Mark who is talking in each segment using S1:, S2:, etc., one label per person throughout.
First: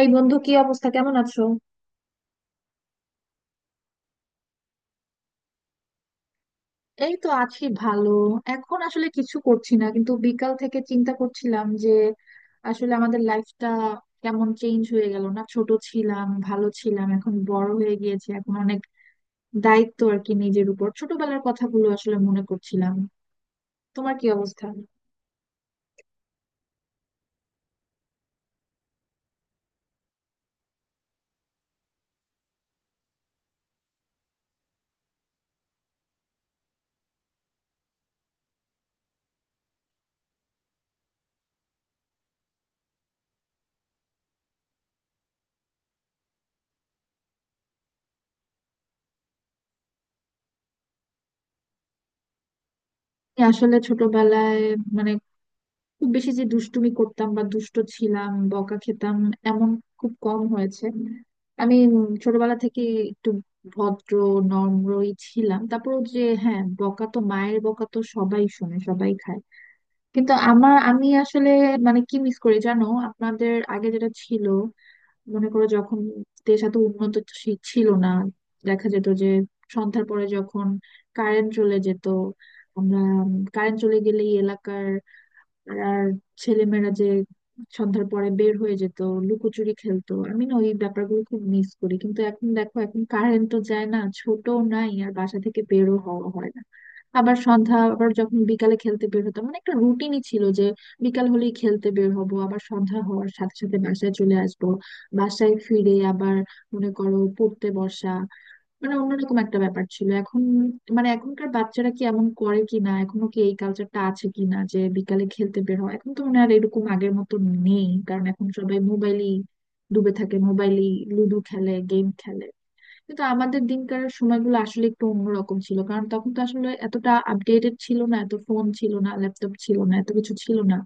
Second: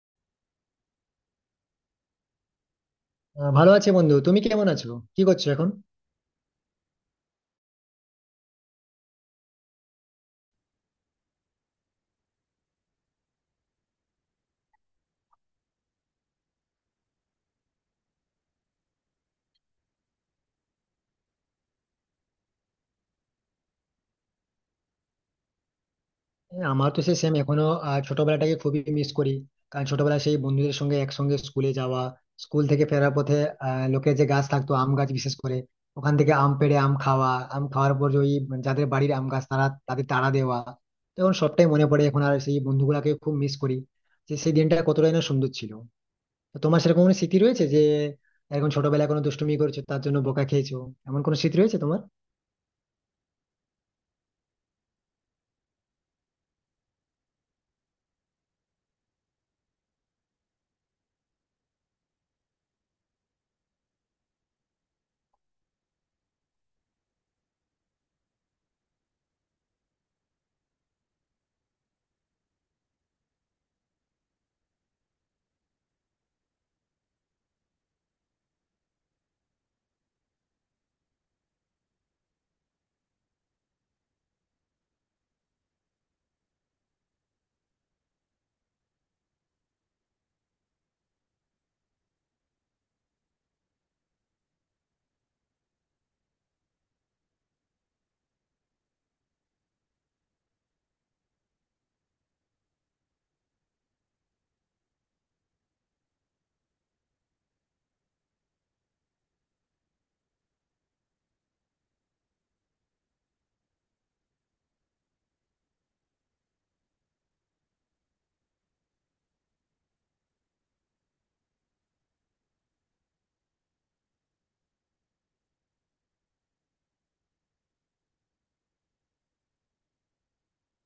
S1: এই বন্ধু, কি অবস্থা? কেমন আছো?
S2: ভালো আছি, বন্ধু। তুমি কেমন আছো? কি করছো এখন?
S1: এই তো আছি ভালো। এখন আসলে কিছু করছি না, কিন্তু বিকাল থেকে চিন্তা করছিলাম যে আসলে আমাদের লাইফটা কেমন চেঞ্জ হয়ে গেল, না? ছোট ছিলাম ভালো ছিলাম, এখন বড় হয়ে গিয়েছে, এখন অনেক দায়িত্ব আর কি নিজের উপর। ছোটবেলার কথাগুলো আসলে মনে করছিলাম। তোমার কি অবস্থা? আমি
S2: এই, আমার তো সেই সেম এখনো। ছোটবেলাটাকে খুবই মিস করি, কারণ ছোটবেলায় সেই বন্ধুদের সঙ্গে একসঙ্গে স্কুলে যাওয়া, স্কুল থেকে ফেরার পথে লোকের যে গাছ থাকতো, আম গাছ বিশেষ করে, ওখান থেকে আম পেড়ে আম খাওয়া, আম খাওয়ার পর যে ওই যাদের বাড়ির আম গাছ তারা তাদের তাড়া দেওয়া। তখন সবটাই মনে পড়ে। এখন আর সেই বন্ধুগুলাকে খুব মিস করি, যে সেই দিনটা কতটাই না সুন্দর ছিল। তো তোমার সেরকম কোনো স্মৃতি রয়েছে, যে এখন ছোটবেলায় কোনো দুষ্টুমি করেছো, তার জন্য বোকা খেয়েছো, এমন কোনো স্মৃতি রয়েছে তোমার?
S1: আসলে ছোটবেলায় মানে খুব বেশি যে দুষ্টুমি করতাম বা দুষ্ট ছিলাম বকা খেতাম এমন খুব কম হয়েছে। আমি ছোটবেলা থেকে একটু ভদ্র নম্রই ছিলাম। তারপর যে হ্যাঁ, বকা তো মায়ের বকা তো সবাই শোনে, সবাই খায়। কিন্তু আমি আসলে মানে কি মিস করি জানো, আপনাদের আগে যেটা ছিল, মনে করো যখন দেশ এত উন্নত ছিল না, দেখা যেত যে সন্ধ্যার পরে যখন কারেন্ট চলে যেত, আমরা কারেন্ট চলে গেলেই এলাকার আর ছেলেমেয়েরা যে সন্ধ্যার পরে বের হয়ে যেত, লুকোচুরি খেলতো। আমি না ওই ব্যাপারগুলো খুব মিস করি। কিন্তু এখন দেখো এখন কারেন্ট তো যায় না, ছোট নাই, আর বাসা থেকে বেরও হওয়া হয় না। আবার সন্ধ্যা, আবার যখন বিকালে খেলতে বের হতাম মানে একটা রুটিনই ছিল যে বিকাল হলেই খেলতে বের হব, আবার সন্ধ্যা হওয়ার সাথে সাথে বাসায় চলে আসব। বাসায় ফিরে আবার মনে করো পড়তে বসা, মানে অন্যরকম একটা ব্যাপার ছিল। এখন মানে এখনকার বাচ্চারা কি এমন করে কি না, এখনো কি এই কালচারটা আছে কি না যে বিকালে খেলতে বের হয়? এখন তো মনে হয় আর এরকম আগের মতো নেই, কারণ এখন সবাই মোবাইলই ডুবে থাকে, মোবাইলই লুডো খেলে, গেম খেলে। কিন্তু আমাদের দিনকার সময়গুলো আসলে একটু অন্যরকম ছিল, কারণ তখন তো আসলে এতটা আপডেটেড ছিল না, এত ফোন ছিল না, ল্যাপটপ ছিল না, এত কিছু ছিল না,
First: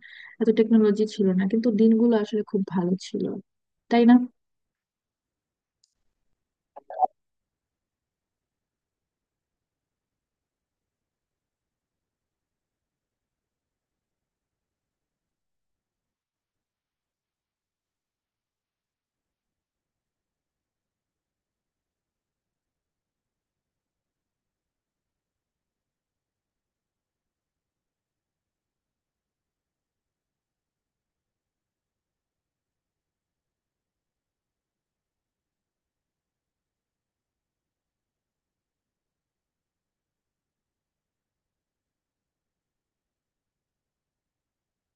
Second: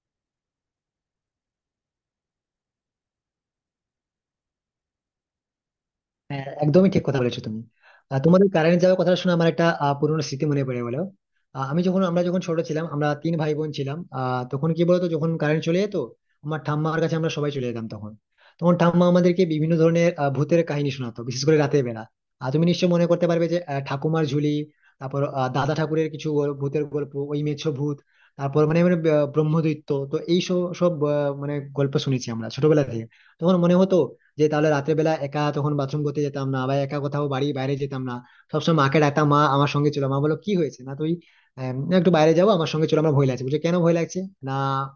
S1: এত টেকনোলজি ছিল না, কিন্তু দিনগুলো আসলে খুব ভালো ছিল, তাই না?
S2: হ্যাঁ, একদমই ঠিক কথা বলেছো তুমি। আর তোমাদের কারেন্ট যাওয়ার কথা শুনে আমার একটা পুরোনো স্মৃতি মনে পড়ে গেলো। আমি যখন আমরা যখন ছোট ছিলাম, আমরা তিন ভাই বোন ছিলাম, তখন কি বলতো, যখন কারেন্ট চলে যেত আমার ঠাম্মার কাছে আমরা সবাই চলে যেতাম তখন। তখন ঠাম্মা আমাদেরকে বিভিন্ন ধরনের ভূতের কাহিনী শোনাতো, বিশেষ করে রাতের বেলা। আর তুমি নিশ্চয়ই মনে করতে পারবে যে ঠাকুমার ঝুলি, তারপর দাদা ঠাকুরের কিছু ভূতের গল্প, ওই মেছো ভূত, তারপর মানে মানে ব্রহ্মদৈত্য, তো এই সব সব মানে গল্প শুনেছি আমরা ছোটবেলা থেকে। তখন মনে হতো যে তাহলে রাতের বেলা একা তখন বাথরুম করতে যেতাম না, বা একা কোথাও বাড়ি বাইরে যেতাম না। সবসময় মাকে ডাকতাম, মা আমার সঙ্গে চলো, মা বলো কি হয়েছে, না তুই, না, একটু বাইরে যাবো আমার সঙ্গে চলো, আমার ভয় লাগছে। বুঝলি কেন ভয় লাগছে? না,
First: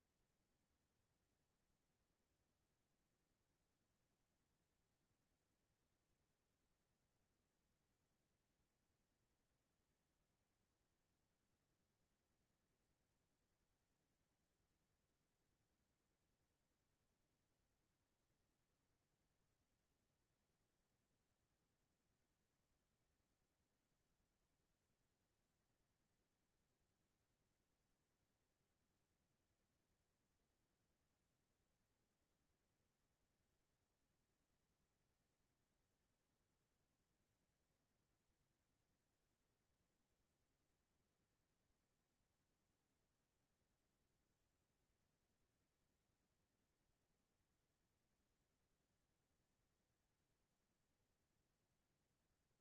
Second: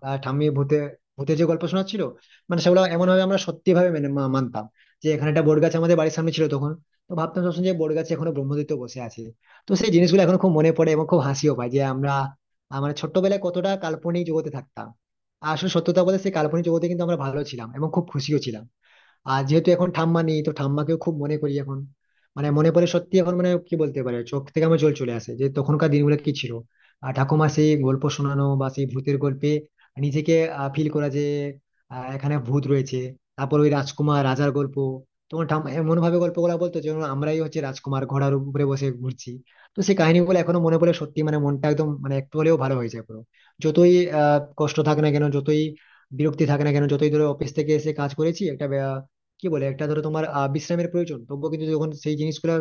S2: ঠাম্মি ভূতে, ভূতের যে গল্প শোনাচ্ছিল, মানে সেগুলো এমন ভাবে আমরা সত্যি ভাবে মেনে মানতাম, যে এখানে একটা বট গাছ আমাদের বাড়ির সামনে ছিল তখন, তো ভাবতাম সবসময় যে বট গাছে এখনো ব্রহ্মদৈত্য বসে আছে। তো সেই জিনিসগুলো এখন খুব মনে পড়ে এবং খুব হাসিও পায়, যে আমরা, ছোট্টবেলায় কতটা কাল্পনিক জগতে থাকতাম। আর আসলে সত্যতা বলতে সেই কাল্পনিক জগতে কিন্তু আমরা ভালো ছিলাম এবং খুব খুশিও ছিলাম। আর যেহেতু এখন ঠাম্মা নেই, তো ঠাম্মাকেও খুব মনে করি এখন। মানে মনে পড়ে সত্যি এখন, মানে কি বলতে পারে, চোখ থেকে আমার জল চলে আসে, যে তখনকার দিনগুলো কি ছিল। আর ঠাকুমা সেই গল্প শোনানো বা সেই ভূতের গল্পে নিজেকে ফিল করা, যে এখানে ভূত রয়েছে। তারপর ওই রাজকুমার রাজার গল্প, তোমার ঠাম্মা এমন ভাবে গল্পগুলো বলতো যেন আমরাই হচ্ছে রাজকুমার ঘোড়ার উপরে বসে ঘুরছি। তো সেই কাহিনীগুলো এখনো মনে পড়ে সত্যি, মানে মনটা একদম, মানে একটু হলেও ভালো হয়ে যায় পুরো। যতই কষ্ট থাক না কেন, যতই বিরক্তি থাকে না কেন, যতই ধরো অফিস থেকে এসে কাজ করেছি একটা, কি বলে, একটা ধরো তোমার বিশ্রামের প্রয়োজন, তবুও কিন্তু যখন সেই জিনিসগুলো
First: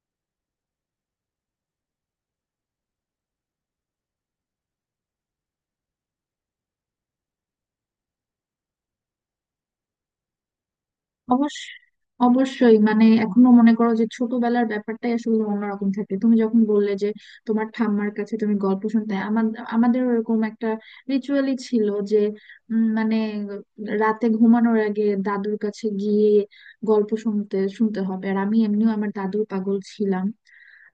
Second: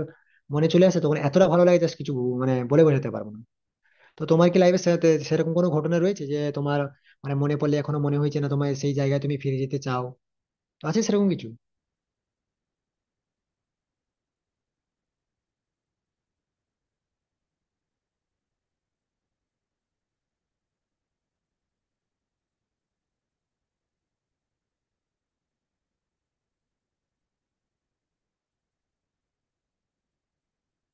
S2: মনে চলে আসে তখন এতটা ভালো লাগে জাস্ট, কিছু মানে বলে বোঝাতে পারবো না। তো তোমার কি লাইফে সাথে সেরকম কোনো ঘটনা রয়েছে যে তোমার, মানে মনে পড়লে এখনো মনে হয়েছে না তোমার সেই জায়গায় তুমি ফিরে যেতে চাও, তো আছে সেরকম কিছু?
S1: অবশ্য, অবশ্যই মানে এখনো মনে করো যে ছোটবেলার ব্যাপারটাই আসলে অন্যরকম থাকে। তুমি যখন বললে যে তোমার ঠাম্মার কাছে তুমি গল্প শুনতে, আমাদের আমাদের ওরকম একটা রিচুয়ালই ছিল যে মানে রাতে ঘুমানোর আগে দাদুর কাছে গিয়ে গল্প শুনতে শুনতে হবে। আর আমি এমনিও আমার দাদুর পাগল ছিলাম।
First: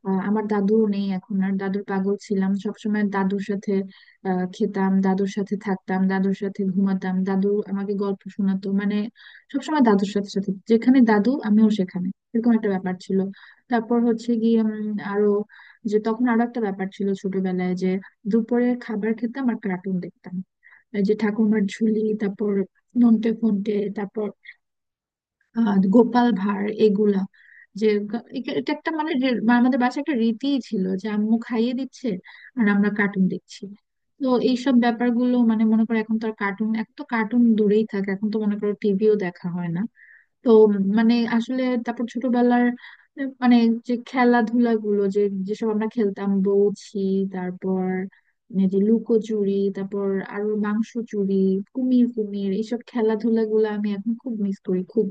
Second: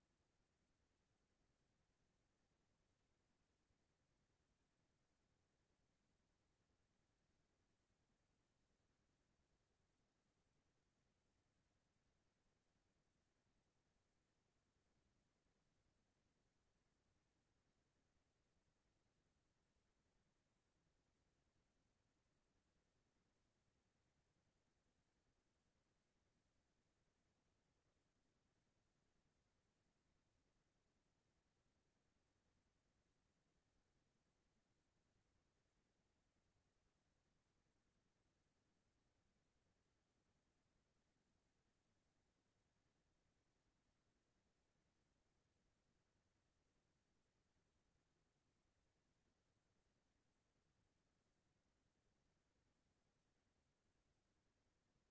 S1: আমার দাদুও নেই এখন আর। দাদুর পাগল ছিলাম, সবসময় দাদুর সাথে খেতাম, দাদুর সাথে থাকতাম, দাদুর সাথে ঘুমাতাম, দাদু আমাকে গল্প শোনাতো, মানে সবসময় দাদুর সাথে সাথে, যেখানে দাদু আমিও সেখানে, এরকম একটা ব্যাপার ছিল। তারপর হচ্ছে গিয়ে আরো যে তখন আরো একটা ব্যাপার ছিল ছোটবেলায় যে দুপুরে খাবার খেতাম আর কার্টুন দেখতাম। এই যে ঠাকুমার ঝুলি, তারপর নন্টে ফন্টে, তারপর আহ গোপাল ভাঁড়, এগুলা যে এটা একটা মানে যে আমাদের বাসায় একটা রীতি ছিল যে আম্মু খাইয়ে দিচ্ছে আর আমরা কার্টুন দেখছি। তো এইসব ব্যাপারগুলো মানে মনে করো এখন তো আর কার্টুন, এখন তো কার্টুন দূরেই থাকে, এখন তো মনে করো টিভিও দেখা হয় না। তো মানে আসলে তারপর ছোটবেলার মানে যে খেলাধুলা গুলো যে যেসব আমরা খেলতাম, বউছি, তারপর এই যে লুকোচুরি, তারপর আরো মাংস চুরি, কুমির কুমির, এইসব খেলাধুলা গুলো আমি এখন খুব মিস করি, খুব।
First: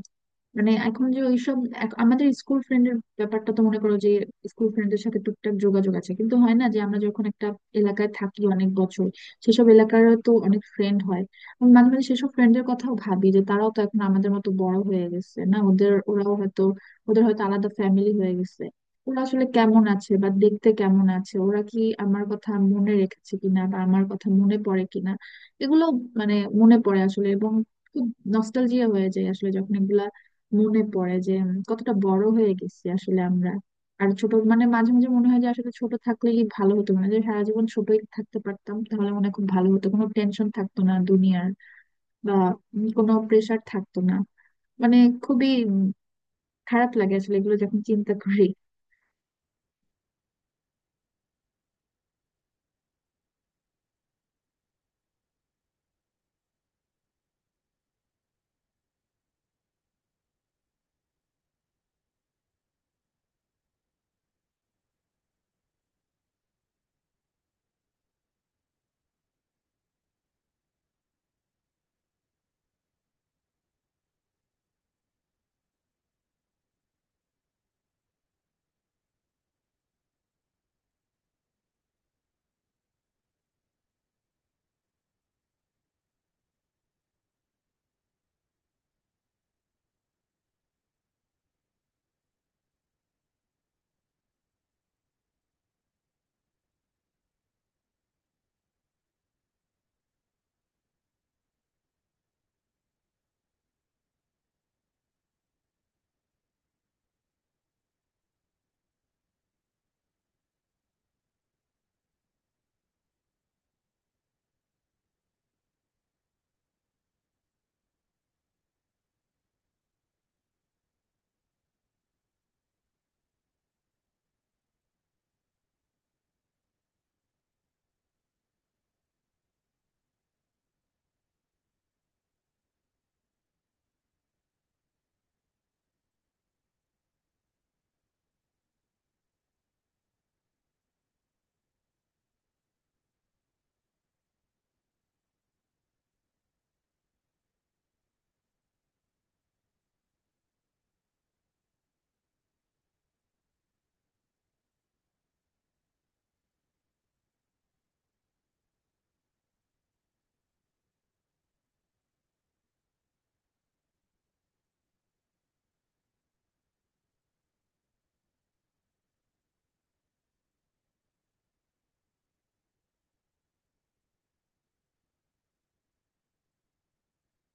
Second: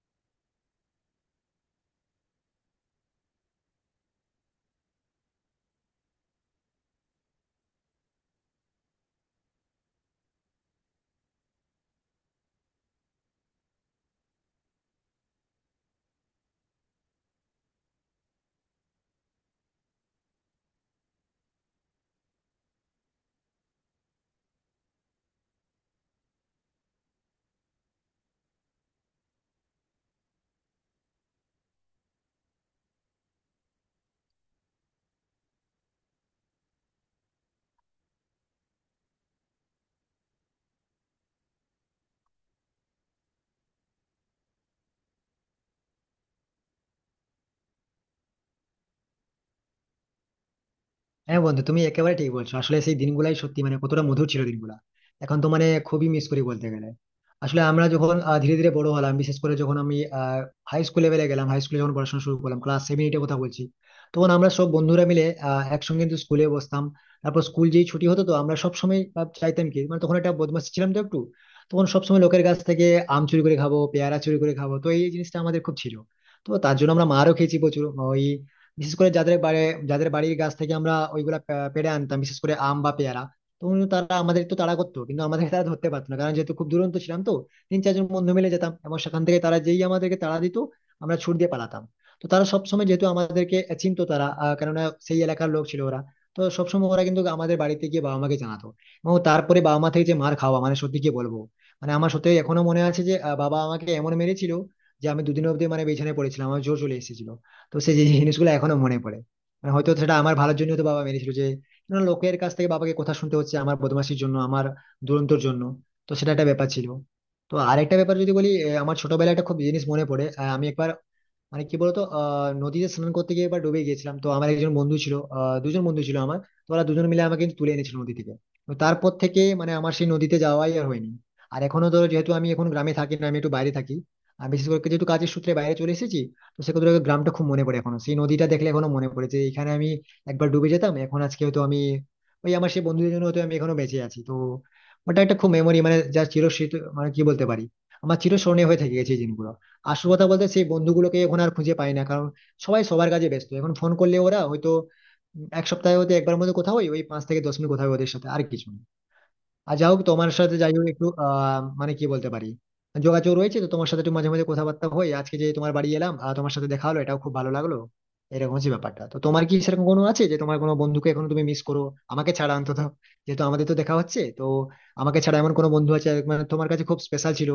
S1: মানে এখন যে ওইসব আমাদের স্কুল ফ্রেন্ডের ব্যাপারটা, তো মনে করো যে স্কুল ফ্রেন্ডের সাথে টুকটাক যোগাযোগ আছে, কিন্তু হয় না। যে আমরা যখন একটা এলাকায় থাকি অনেক বছর, সেসব এলাকারও তো অনেক ফ্রেন্ড হয়। আমি মাঝে মাঝে সেসব ফ্রেন্ডের কথাও ভাবি যে তারাও তো এখন আমাদের মতো বড় হয়ে গেছে, না? ওদের, ওরাও হয়তো, ওদের হয়তো আলাদা ফ্যামিলি হয়ে গেছে। ওরা আসলে কেমন আছে, বা দেখতে কেমন আছে, ওরা কি আমার কথা মনে রেখেছে কিনা, বা আমার কথা মনে পড়ে কিনা, এগুলো মানে মনে পড়ে আসলে, এবং খুব নস্টালজিয়া হয়ে যায় আসলে যখন এগুলা মনে পড়ে যে কতটা বড় হয়ে গেছি আসলে আমরা। আর ছোট, মানে মাঝে মাঝে মনে হয় যে আসলে ছোট থাকলেই ভালো হতো, মানে যে সারা জীবন ছোটই থাকতে পারতাম তাহলে মনে হয় খুব ভালো হতো, কোনো টেনশন থাকতো না দুনিয়ার, বা কোনো প্রেশার থাকতো না। মানে খুবই খারাপ লাগে আসলে এগুলো যখন চিন্তা করি।
S2: হ্যাঁ, বন্ধু, তুমি একেবারে ঠিক বলছো। আসলে সেই দিনগুলাই সত্যি মানে কতটা মধুর ছিল, দিনগুলা। এখন তো মানে খুবই মিস করি বলতে গেলে। আসলে আমরা যখন ধীরে ধীরে বড় হলাম, বিশেষ করে যখন আমি হাই স্কুল লেভেলে গেলাম, হাই স্কুলে যখন পড়াশোনা শুরু করলাম, ক্লাস সেভেন এইটের কথা বলছি, তখন আমরা সব বন্ধুরা মিলে একসঙ্গে কিন্তু স্কুলে বসতাম। তারপর স্কুল যেই ছুটি হতো তো আমরা সব সময় চাইতাম কি, মানে তখন একটা বদমাশ ছিলাম তো একটু, তখন সবসময় লোকের কাছ থেকে আম চুরি করে খাবো, পেয়ারা চুরি করে খাবো, তো এই জিনিসটা আমাদের খুব ছিল। তো তার জন্য আমরা মারও খেয়েছি প্রচুর। ওই বিশেষ করে যাদের বাড়ির গাছ থেকে আমরা ওইগুলা পেড়ে আনতাম, বিশেষ করে আম বা পেয়ারা। তো তারা আমাদের তো তাড়া করতো, কিন্তু আমাদের তারা ধরতে পারতো না, কারণ যেহেতু খুব দুরন্ত ছিলাম তো। তিন চারজন বন্ধু মিলে যেতাম, এবং সেখান থেকে তারা যেই আমাদেরকে তাড়া দিত, আমরা ছুট দিয়ে পালাতাম। তো তারা সবসময় যেহেতু আমাদেরকে চিনতো, তারা কেননা সেই এলাকার লোক ছিল ওরা, তো সবসময় ওরা কিন্তু আমাদের বাড়িতে গিয়ে বাবা মাকে জানাতো। এবং তারপরে বাবা মা থেকে যে মার খাওয়া, মানে সত্যি কি বলবো। মানে আমার সত্যি এখনো মনে আছে যে বাবা আমাকে এমন মেরেছিল যে আমি 2 দিন অবধি মানে বিছানায় পড়েছিলাম, আমার জ্বর চলে এসেছিল। তো সেই যে জিনিসগুলো এখনো মনে পড়ে, মানে হয়তো সেটা আমার ভালোর জন্য তো বাবা মেরেছিল, যে না, লোকের কাছ থেকে বাবাকে কথা শুনতে হচ্ছে আমার বদমাশির জন্য, আমার দুরন্তর জন্য, তো সেটা একটা ব্যাপার ছিল। তো আরেকটা ব্যাপার যদি বলি, আমার ছোটবেলায় একটা খুব জিনিস মনে পড়ে, আমি একবার মানে কি বলতো, নদীতে স্নান করতে গিয়ে একবার ডুবে গিয়েছিলাম। তো আমার একজন বন্ধু ছিল, দুজন বন্ধু ছিল আমার। তো ওরা দুজন মিলে আমাকে কিন্তু তুলে এনেছিল নদী থেকে। তো তারপর থেকে মানে আমার সেই নদীতে যাওয়াই আর হয়নি। আর এখনো ধরো, যেহেতু আমি এখন গ্রামে থাকি না, আমি একটু বাইরে থাকি, আর বিশেষ করে যেহেতু কাজের সূত্রে বাইরে চলে এসেছি, তো সেক্ষেত্রে ওই গ্রামটা খুব মনে পড়ে এখনো। সেই নদীটা দেখলে এখনো মনে পড়ে যে এখানে আমি একবার ডুবে যেতাম। এখন আজকে হয়তো আমি, ওই আমার সেই বন্ধুদের জন্য হয়তো আমি এখনো বেঁচে আছি, তো ওটা একটা খুব মেমোরি, মানে যা চিরস্মৃত, মানে কি বলতে পারি, আমার চিরস্মরণীয় হয়ে থেকে গেছে এই দিনগুলো। আসল কথা বলতে সেই বন্ধুগুলোকে এখন আর খুঁজে পাই না, কারণ সবাই সবার কাজে ব্যস্ত। এখন ফোন করলে ওরা হয়তো এক সপ্তাহে হয়তো একবার মধ্যে কোথাও ওই 5 থেকে 10 মিনিট কথা হয় ওদের সাথে, আর কিছু না। আর যা হোক, তোমার সাথে যাই হোক একটু মানে কি বলতে পারি, যোগাযোগ রয়েছে তো তোমার সাথে, একটু মাঝে মাঝে কথাবার্তা হয়। আজকে যে তোমার বাড়ি এলাম, তোমার সাথে দেখা হলো, এটাও খুব ভালো লাগলো। এরকম হচ্ছে ব্যাপারটা। তো তোমার কি সেরকম কোনো আছে, যে তোমার কোনো বন্ধুকে এখন তুমি মিস করো, আমাকে ছাড়া অন্তত, যেহেতু আমাদের তো দেখা হচ্ছে তো। আমাকে ছাড়া এমন কোনো বন্ধু আছে মানে তোমার কাছে খুব স্পেশাল ছিল,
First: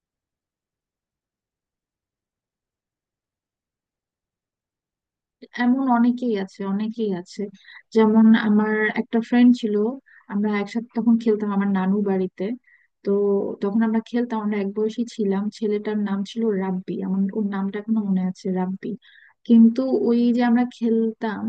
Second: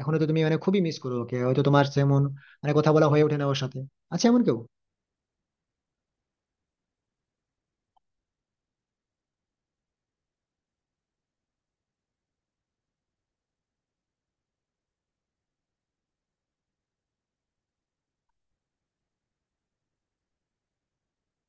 S2: এখনো তো তুমি মানে খুবই মিস করো ওকে, হয়তো তোমার যেমন মানে কথা বলা হয়ে ওঠে না ওর সাথে, আছে এমন কেউ?
S1: এমন অনেকেই আছে, অনেকেই আছে। যেমন আমার একটা ফ্রেন্ড ছিল, আমরা একসাথে তখন খেলতাম আমার নানু বাড়িতে। তো তখন আমরা খেলতাম, আমরা এক বয়সী ছিলাম, ছেলেটার নাম ছিল রাব্বি। আমার ওর নামটা এখনো মনে আছে, রাব্বি। কিন্তু ওই যে আমরা খেলতাম,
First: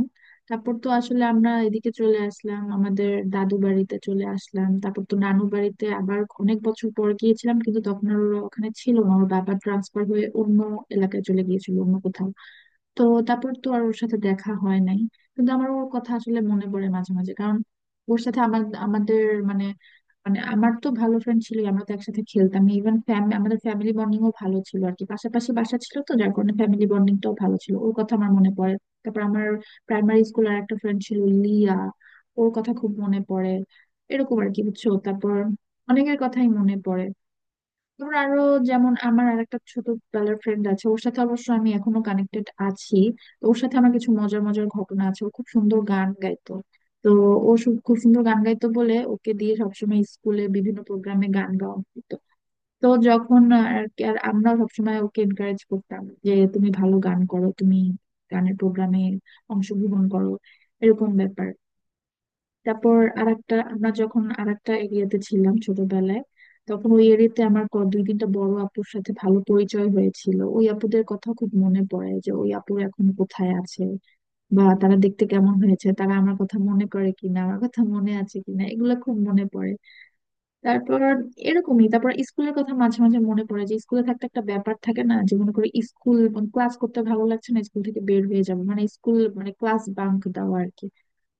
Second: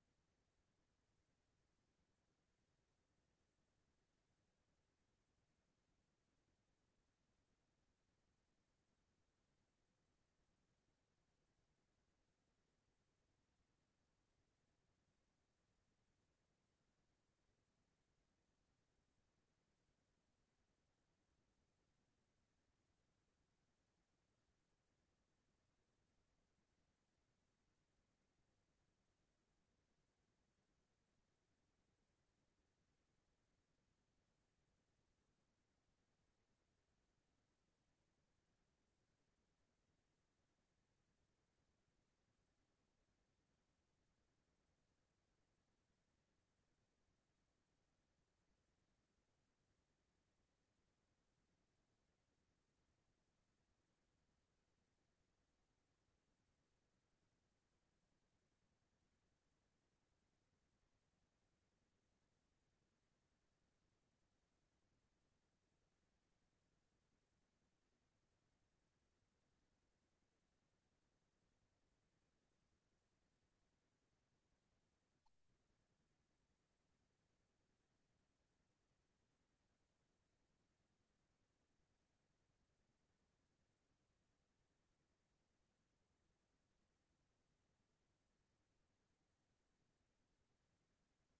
S1: তারপর তো আসলে আমরা এদিকে চলে আসলাম, আমাদের দাদু বাড়িতে চলে আসলাম। তারপর তো নানু বাড়িতে আবার অনেক বছর পর গিয়েছিলাম, কিন্তু তখন আর ওরা ওখানে ছিল না। ওর বাবা ট্রান্সফার হয়ে অন্য এলাকায় চলে গিয়েছিল, অন্য কোথাও। তো তারপর তো আর ওর সাথে দেখা হয় নাই। কিন্তু আমার ওর কথা আসলে মনে পড়ে মাঝে মাঝে, কারণ ওর সাথে আমার, আমাদের মানে, মানে আমার তো ভালো ফ্রেন্ড ছিল, আমরা তো একসাথে খেলতাম। ইভেন আমাদের ফ্যামিলি বন্ডিংও ভালো ছিল আর কি, পাশাপাশি বাসা ছিল তো যার কারণে ফ্যামিলি বন্ডিংটাও ভালো ছিল। ওর কথা আমার মনে পড়ে। তারপর আমার প্রাইমারি স্কুল আর একটা ফ্রেন্ড ছিল, লিয়া। ওর কথা খুব মনে পড়ে। এরকম আর কি, বুঝছো? তারপর অনেকের কথাই মনে পড়ে। ধর আরো, যেমন আমার আর একটা ছোটবেলার ফ্রেন্ড আছে, ওর সাথে অবশ্য আমি এখনো কানেক্টেড আছি। তো ওর সাথে আমার কিছু মজার মজার ঘটনা আছে, ও খুব সুন্দর গান গাইতো। তো ও খুব সুন্দর গান গাইতো বলে ওকে দিয়ে সবসময় স্কুলে বিভিন্ন প্রোগ্রামে গান গাওয়া হতো। তো যখন আর আমরা সবসময় ওকে এনকারেজ করতাম যে তুমি ভালো গান করো, তুমি গানের প্রোগ্রামে অংশগ্রহণ করো, এরকম ব্যাপার। তারপর আরেকটা, আমরা যখন আরেকটা এরিয়াতে ছিলাম ছোটবেলায়, তখন ওই এরিয়াতে আমার দুই তিনটা বড় আপুর সাথে ভালো পরিচয় হয়েছিল। ওই আপুদের কথা খুব মনে পড়ে, যে ওই আপুর এখন কোথায় আছে, বা তারা দেখতে কেমন হয়েছে, তারা আমার কথা মনে করে কিনা, আমার কথা মনে আছে কিনা, এগুলো খুব মনে পড়ে। তারপর এরকমই, তারপর স্কুলের কথা মাঝে মাঝে মনে পড়ে, যে স্কুলে থাকতে একটা ব্যাপার থাকে না যে মনে করি স্কুল ক্লাস করতে ভালো লাগছে না, স্কুল থেকে বের হয়ে যাবো, মানে স্কুল মানে ক্লাস বাঙ্ক দেওয়া আর কি।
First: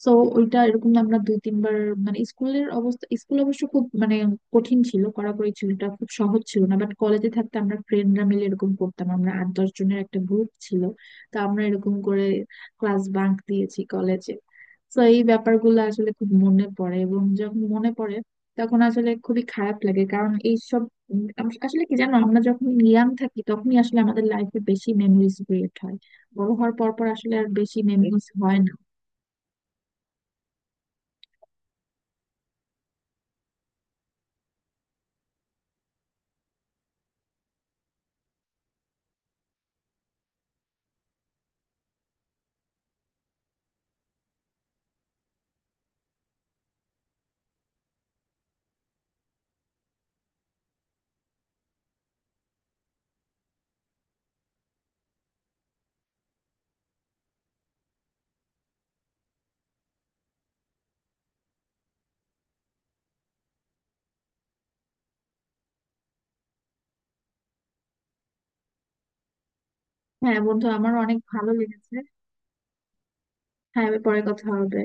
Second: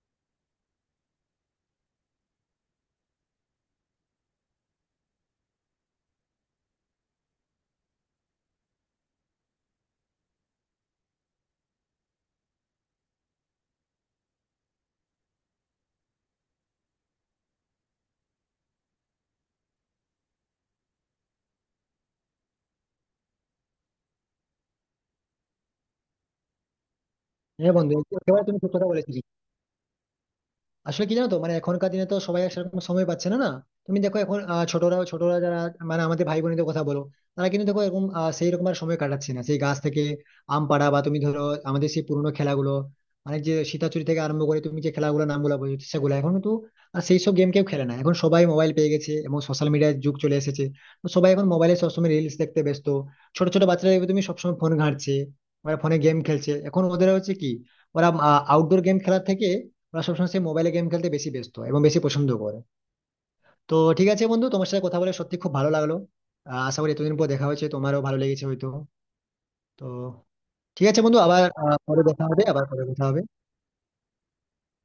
S1: তো ওইটা এরকম আমরা দুই তিনবার, মানে স্কুলের অবস্থা, স্কুল অবশ্য খুব মানে কঠিন ছিল, কড়াকড়ি ছিল, এটা খুব সহজ ছিল না, বাট কলেজে থাকতে আমরা ফ্রেন্ডরা মিলে এরকম করতাম, আমরা 8 10 জনের একটা গ্রুপ ছিল। তো আমরা এরকম করে ক্লাস বাঙ্ক দিয়েছি কলেজে। তো এই ব্যাপারগুলো আসলে খুব মনে পড়ে, এবং যখন মনে পড়ে তখন আসলে খুবই খারাপ লাগে, কারণ এইসব আসলে কি জানো, আমরা যখন ইয়াং থাকি তখনই আসলে আমাদের লাইফে বেশি মেমোরিজ ক্রিয়েট হয়। বড় হওয়ার পর পর আসলে আর
S2: হ্যাঁ,
S1: বেশি
S2: বন্ধু,
S1: মেমোরিজ
S2: একেবারে তুমি
S1: হয়
S2: ঠিক
S1: না।
S2: কথা বলেছিলে। আসলে কি জানো তো, মানে এখনকার দিনে তো সবাই আর সেরকম সময় পাচ্ছে না, না? তুমি দেখো এখন ছোটরা ছোটরা যারা মানে আমাদের ভাই বোনেদের কথা বলো, তারা কিন্তু দেখো এরকম সেই রকম আর সময় কাটাচ্ছে না। সেই গাছ থেকে আম পাড়া, বা তুমি ধরো আমাদের সেই পুরোনো খেলাগুলো, মানে যে সীতাচুরি থেকে আরম্ভ করে তুমি যে খেলাগুলো নামগুলো বলছো, সেগুলো এখন কিন্তু আর সেই সব গেম কেউ খেলে না। এখন সবাই মোবাইল পেয়ে গেছে এবং সোশ্যাল মিডিয়ার যুগ চলে এসেছে। তো সবাই এখন মোবাইলে সবসময় রিলস দেখতে ব্যস্ত। ছোট ছোট বাচ্চারা দেখবে তুমি সবসময় ফোন ঘাঁটছে, ওরা ফোনে গেম খেলছে। এখন ওদের হচ্ছে কি, ওরা আউটডোর গেম খেলার থেকে ওরা সবসময় সেই মোবাইলে গেম খেলতে বেশি ব্যস্ত এবং বেশি পছন্দ করে। তো ঠিক আছে, বন্ধু, তোমার সাথে কথা বলে সত্যি খুব ভালো লাগলো। আশা করি এতদিন পর দেখা হয়েছে, তোমারও ভালো লেগেছে হয়তো। তো
S1: হ্যাঁ বন্ধু,
S2: ঠিক আছে,
S1: আমারও অনেক
S2: বন্ধু, আবার
S1: ভালো লেগেছে।
S2: পরে দেখা হবে, আবার পরে কথা হবে।
S1: হ্যাঁ, এবার পরে কথা হবে।